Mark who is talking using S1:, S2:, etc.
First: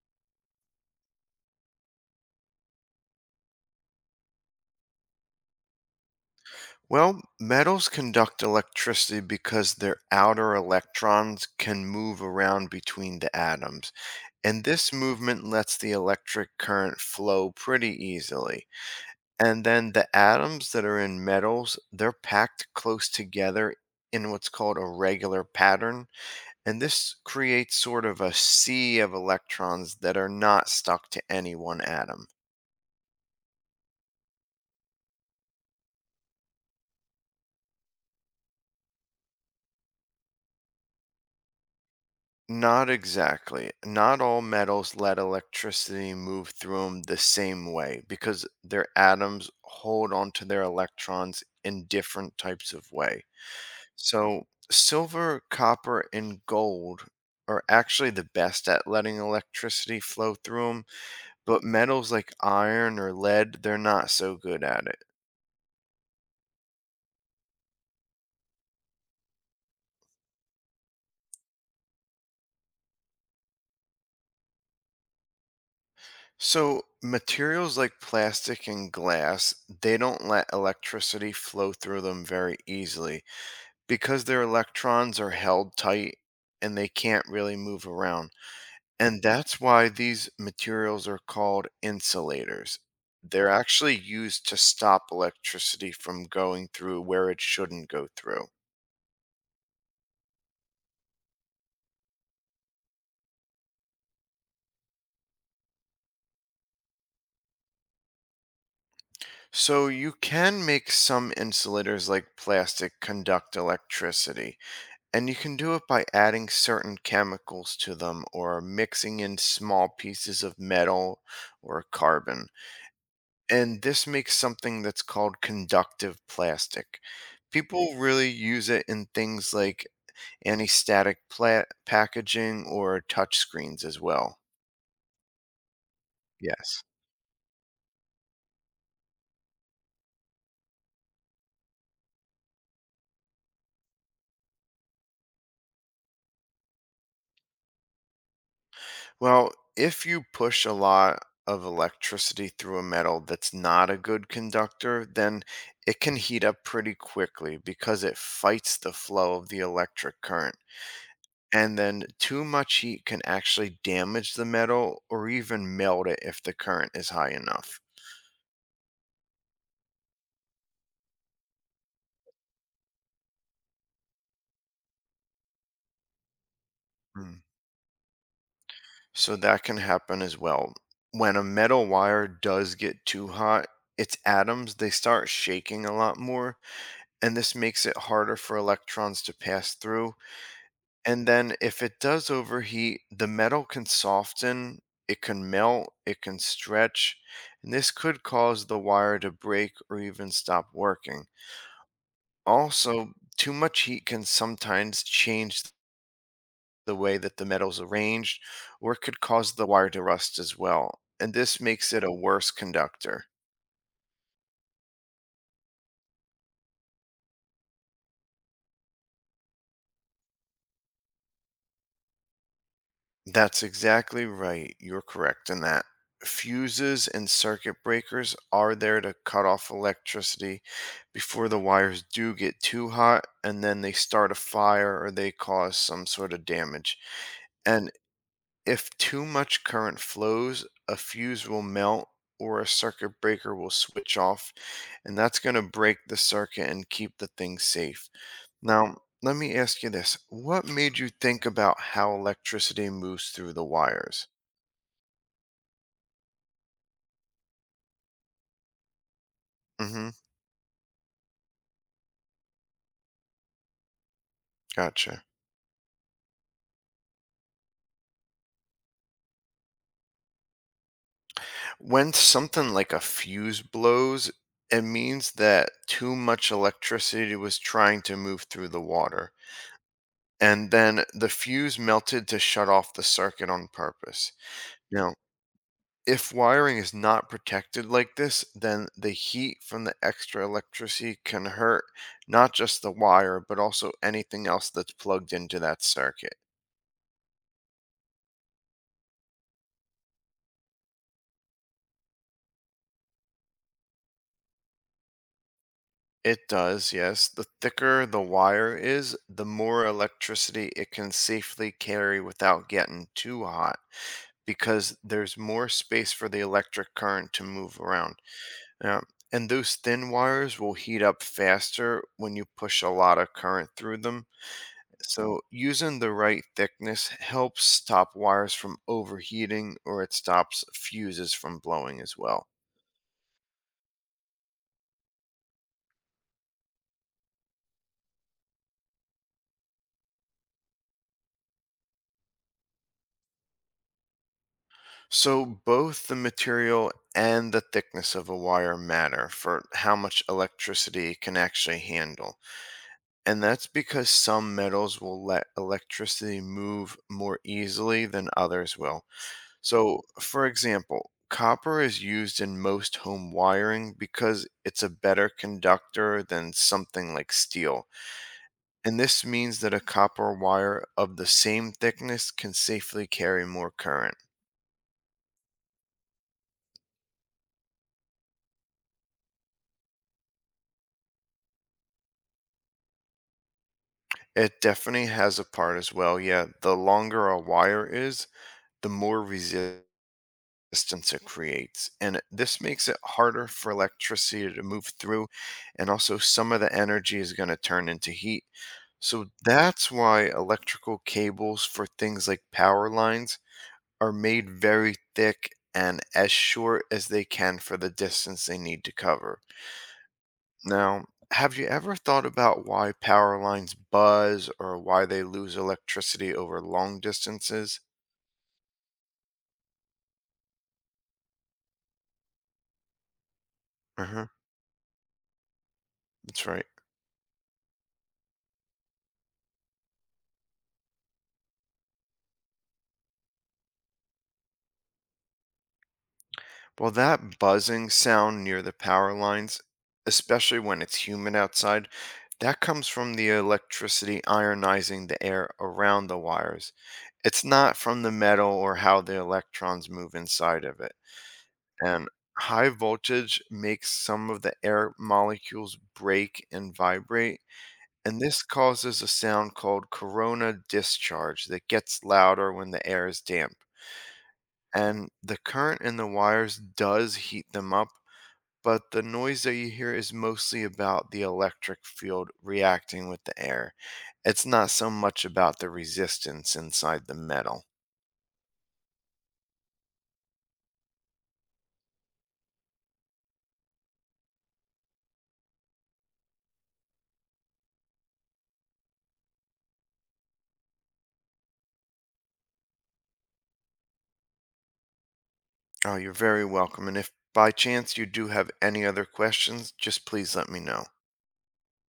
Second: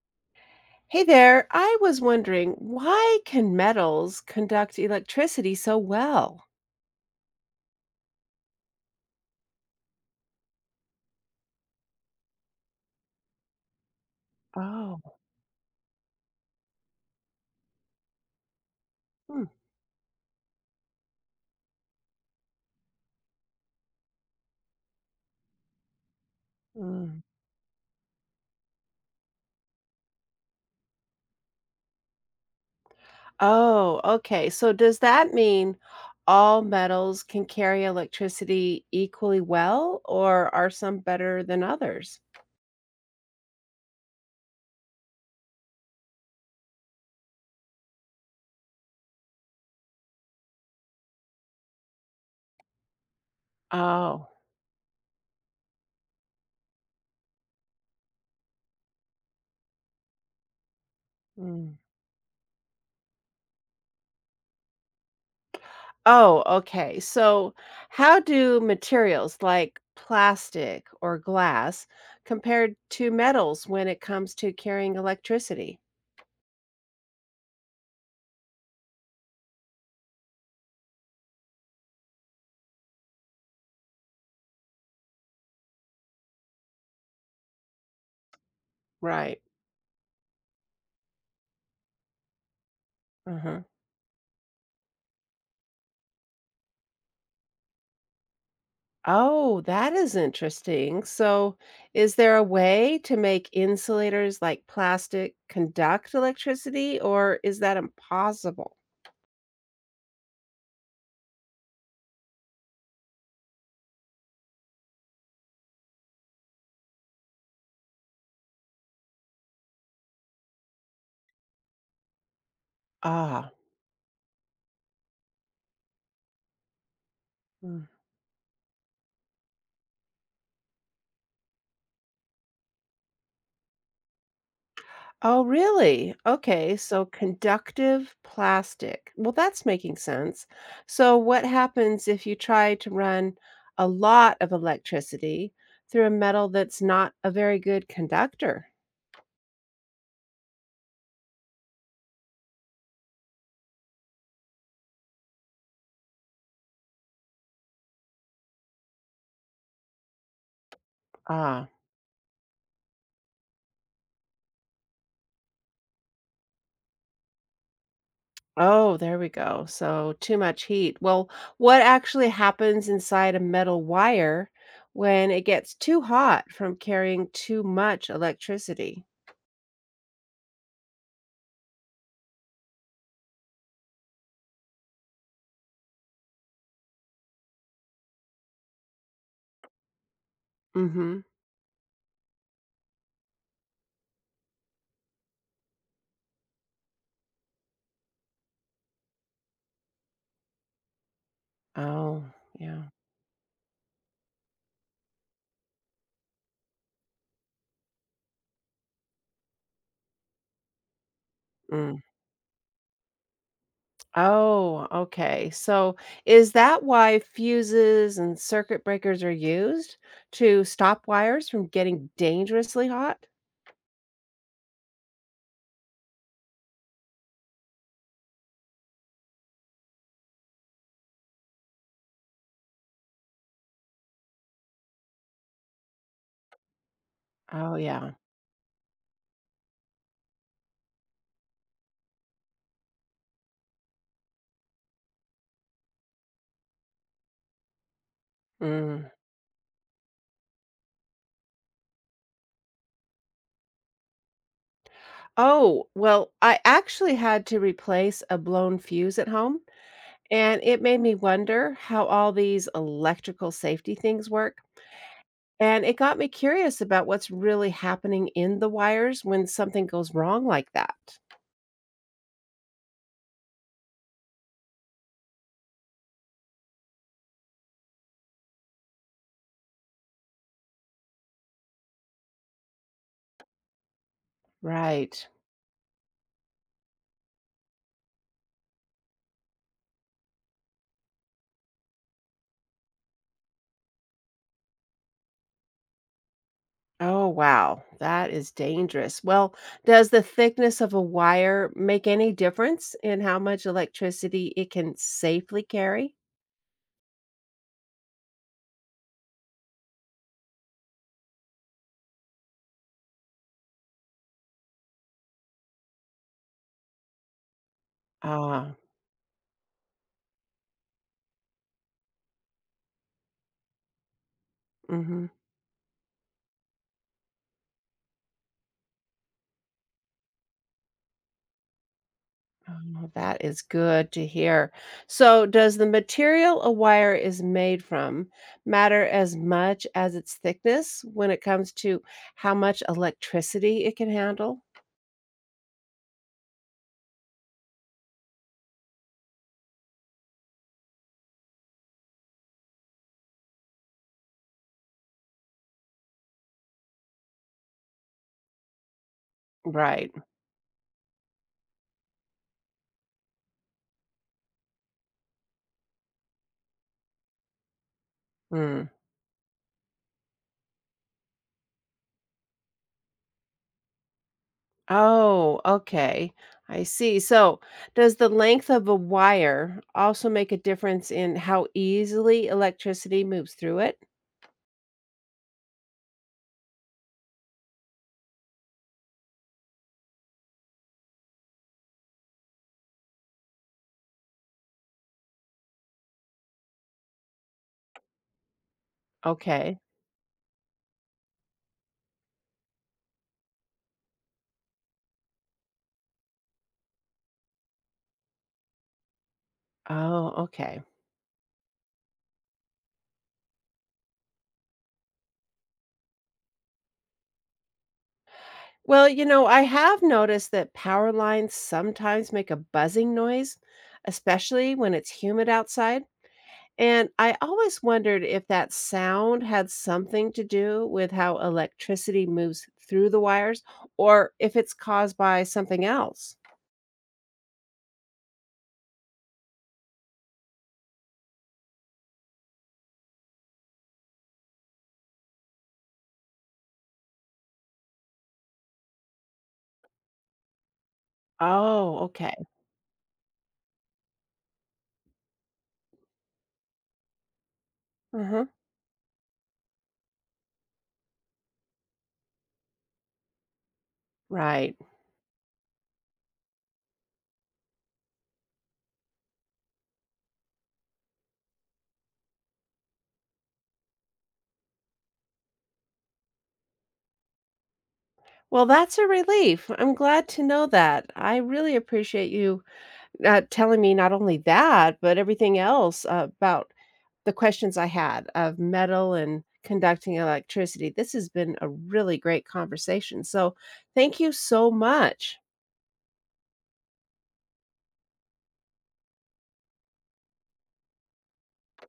S1: Hey there, I was wondering, why can metals conduct electricity so well?
S2: Well, metals conduct electricity because their outer electrons can move around between the atoms, and this
S1: Oh.
S2: movement lets the electric current flow pretty easily.
S1: Hmm.
S2: And then the atoms that are in metals, they're packed close together in what's called a regular pattern, and this
S1: Mm.
S2: creates sort of a sea of electrons that are not stuck to any one atom.
S1: Oh, okay. So does that mean all metals can carry electricity equally well, or are some better than others?
S2: Not exactly. Not all metals let electricity move through them the same way because their atoms hold onto their electrons in different types of way.
S1: Oh.
S2: So, silver, copper, and gold are actually the best at letting electricity flow through them, but
S1: Mm.
S2: metals like iron or lead, they're not so good at it.
S1: Oh, okay. So how do materials like plastic or glass compared to metals when it comes to carrying electricity?
S2: So, materials like plastic and glass, they don't let electricity flow through them very easily because their electrons are held tight and they can't really move around. And
S1: Right.
S2: that's why these materials are called insulators. They're
S1: Uh-huh.
S2: actually used to stop electricity from going through where it shouldn't go through.
S1: Oh, that is interesting. So, is there a way to make insulators like plastic conduct electricity, or is that impossible?
S2: So you can make some insulators like plastic conduct electricity, and you can do it by adding certain chemicals to them or mixing in small pieces of metal or carbon.
S1: Ah.
S2: And this makes something that's called conductive plastic.
S1: Mm.
S2: People really use it in things like packaging or touch screens as well.
S1: Oh, really? Okay,
S2: Yes.
S1: so conductive plastic. Well, that's making sense. So, what happens if you try to run a lot of electricity through a metal that's not a very good conductor?
S2: Well, if you push a lot of electricity through a metal that's not a good conductor, then it can heat up pretty quickly because it fights the flow of the electric current.
S1: Ah.
S2: And then too much heat can actually damage the metal or even melt it if the current is high enough.
S1: Oh, there we go. So, too much heat. Well, what actually happens inside a metal wire when it gets too hot from carrying
S2: Mm.
S1: too much electricity?
S2: So that can happen as well. When a metal wire does get too hot, its atoms they start shaking a lot more and this makes it harder for electrons to pass through,
S1: Mm-hmm.
S2: and then if it does overheat, the metal can soften, it can melt, it can stretch, and this could cause the wire to break or even stop working.
S1: Oh, yeah.
S2: Also, too much heat can sometimes change the way that the metal's arranged, or it could cause the wire to rust as well. And this makes
S1: Mm.
S2: it a worse conductor.
S1: Oh, okay. So, is that why fuses and circuit breakers are used to stop wires from getting dangerously hot?
S2: That's exactly right. You're correct in that. Fuses and circuit breakers are there to cut off electricity before the wires do get too hot and then they start a fire or they cause some sort of damage.
S1: Oh,
S2: And
S1: yeah.
S2: if too much current flows, a fuse will melt or a circuit breaker will switch off, and that's going to break the circuit and keep the thing safe. Now,
S1: Mm.
S2: let me ask you this. What made you think about how electricity moves through the wires?
S1: Oh, well, I actually had to replace a blown fuse at home.
S2: Mm-hmm.
S1: And it made me wonder how all these electrical safety things work.
S2: Gotcha.
S1: And it got me curious about what's really happening in the wires when something goes wrong like that.
S2: When something like a fuse blows, it means that too much electricity was trying to move through the water. And then the fuse melted to shut off the circuit on purpose. Now,
S1: Right.
S2: if wiring is not protected like this, then the heat from the extra electricity can hurt not just the wire, but also anything else that's plugged into that circuit.
S1: Oh, wow. That is dangerous. Well, does the thickness of a wire make any difference in how much electricity it can safely carry?
S2: It does, yes. The thicker the wire is, the more electricity it can safely carry without getting too hot because there's more space for the electric current to move around.
S1: Ah.
S2: Yeah, and those thin wires will heat up faster when you push a lot of current through them.
S1: Mhm.
S2: So using the right thickness helps stop wires from overheating or it stops fuses from blowing as well.
S1: Oh, that is good to hear. So, does the material a wire is made from matter as much as its thickness when it comes to how much electricity it can handle?
S2: So both the material and the thickness of a wire matter for how much electricity it can actually handle. And that's because some metals will let electricity move more easily than others will. So
S1: Right.
S2: for example, copper is used in most home wiring because it's a better conductor than something like steel.
S1: Mm.
S2: And this means that a copper wire of the same thickness can safely carry more current.
S1: Oh, okay. I see. So, does the length of a wire also make a difference in how easily electricity moves through it?
S2: It definitely has a part as well. Yeah, the longer a wire is, the more resistance it creates. This makes it harder for electricity to move through, and also some of the energy is going to turn into heat. So
S1: Okay.
S2: that's why electrical cables for things like power lines are made very thick and as short as they can for the distance they need to cover.
S1: Oh, okay.
S2: Now, have you ever thought about why power lines buzz or why they lose electricity over long distances?
S1: Well, you know, I have noticed that power lines sometimes make a buzzing noise,
S2: Uh-huh,
S1: especially when it's humid outside.
S2: that's right.
S1: And I always wondered if that sound had something to do with how electricity moves through the wires or if it's caused by something else.
S2: Well, that buzzing sound near the power lines, especially when it's humid outside, that comes from the electricity ionizing the air around the wires. It's not from the metal or how the electrons move inside of it.
S1: Oh,
S2: And
S1: okay.
S2: high voltage makes some of the air molecules break and vibrate and this
S1: Uh-huh.
S2: causes a sound called corona discharge that gets louder when the air is damp.
S1: Right.
S2: And the current in the wires does heat them up, but the noise that you hear is mostly about the electric field reacting with the air. It's not so much about the resistance inside the metal.
S1: Well, that's a relief. I'm glad to know that. I really appreciate you telling me not only that, but everything else about the questions I had of metal and conducting electricity. This has been a really great conversation. So, thank you so much.
S2: Oh, you're very welcome. And if by chance you do have any other questions, just please let me know.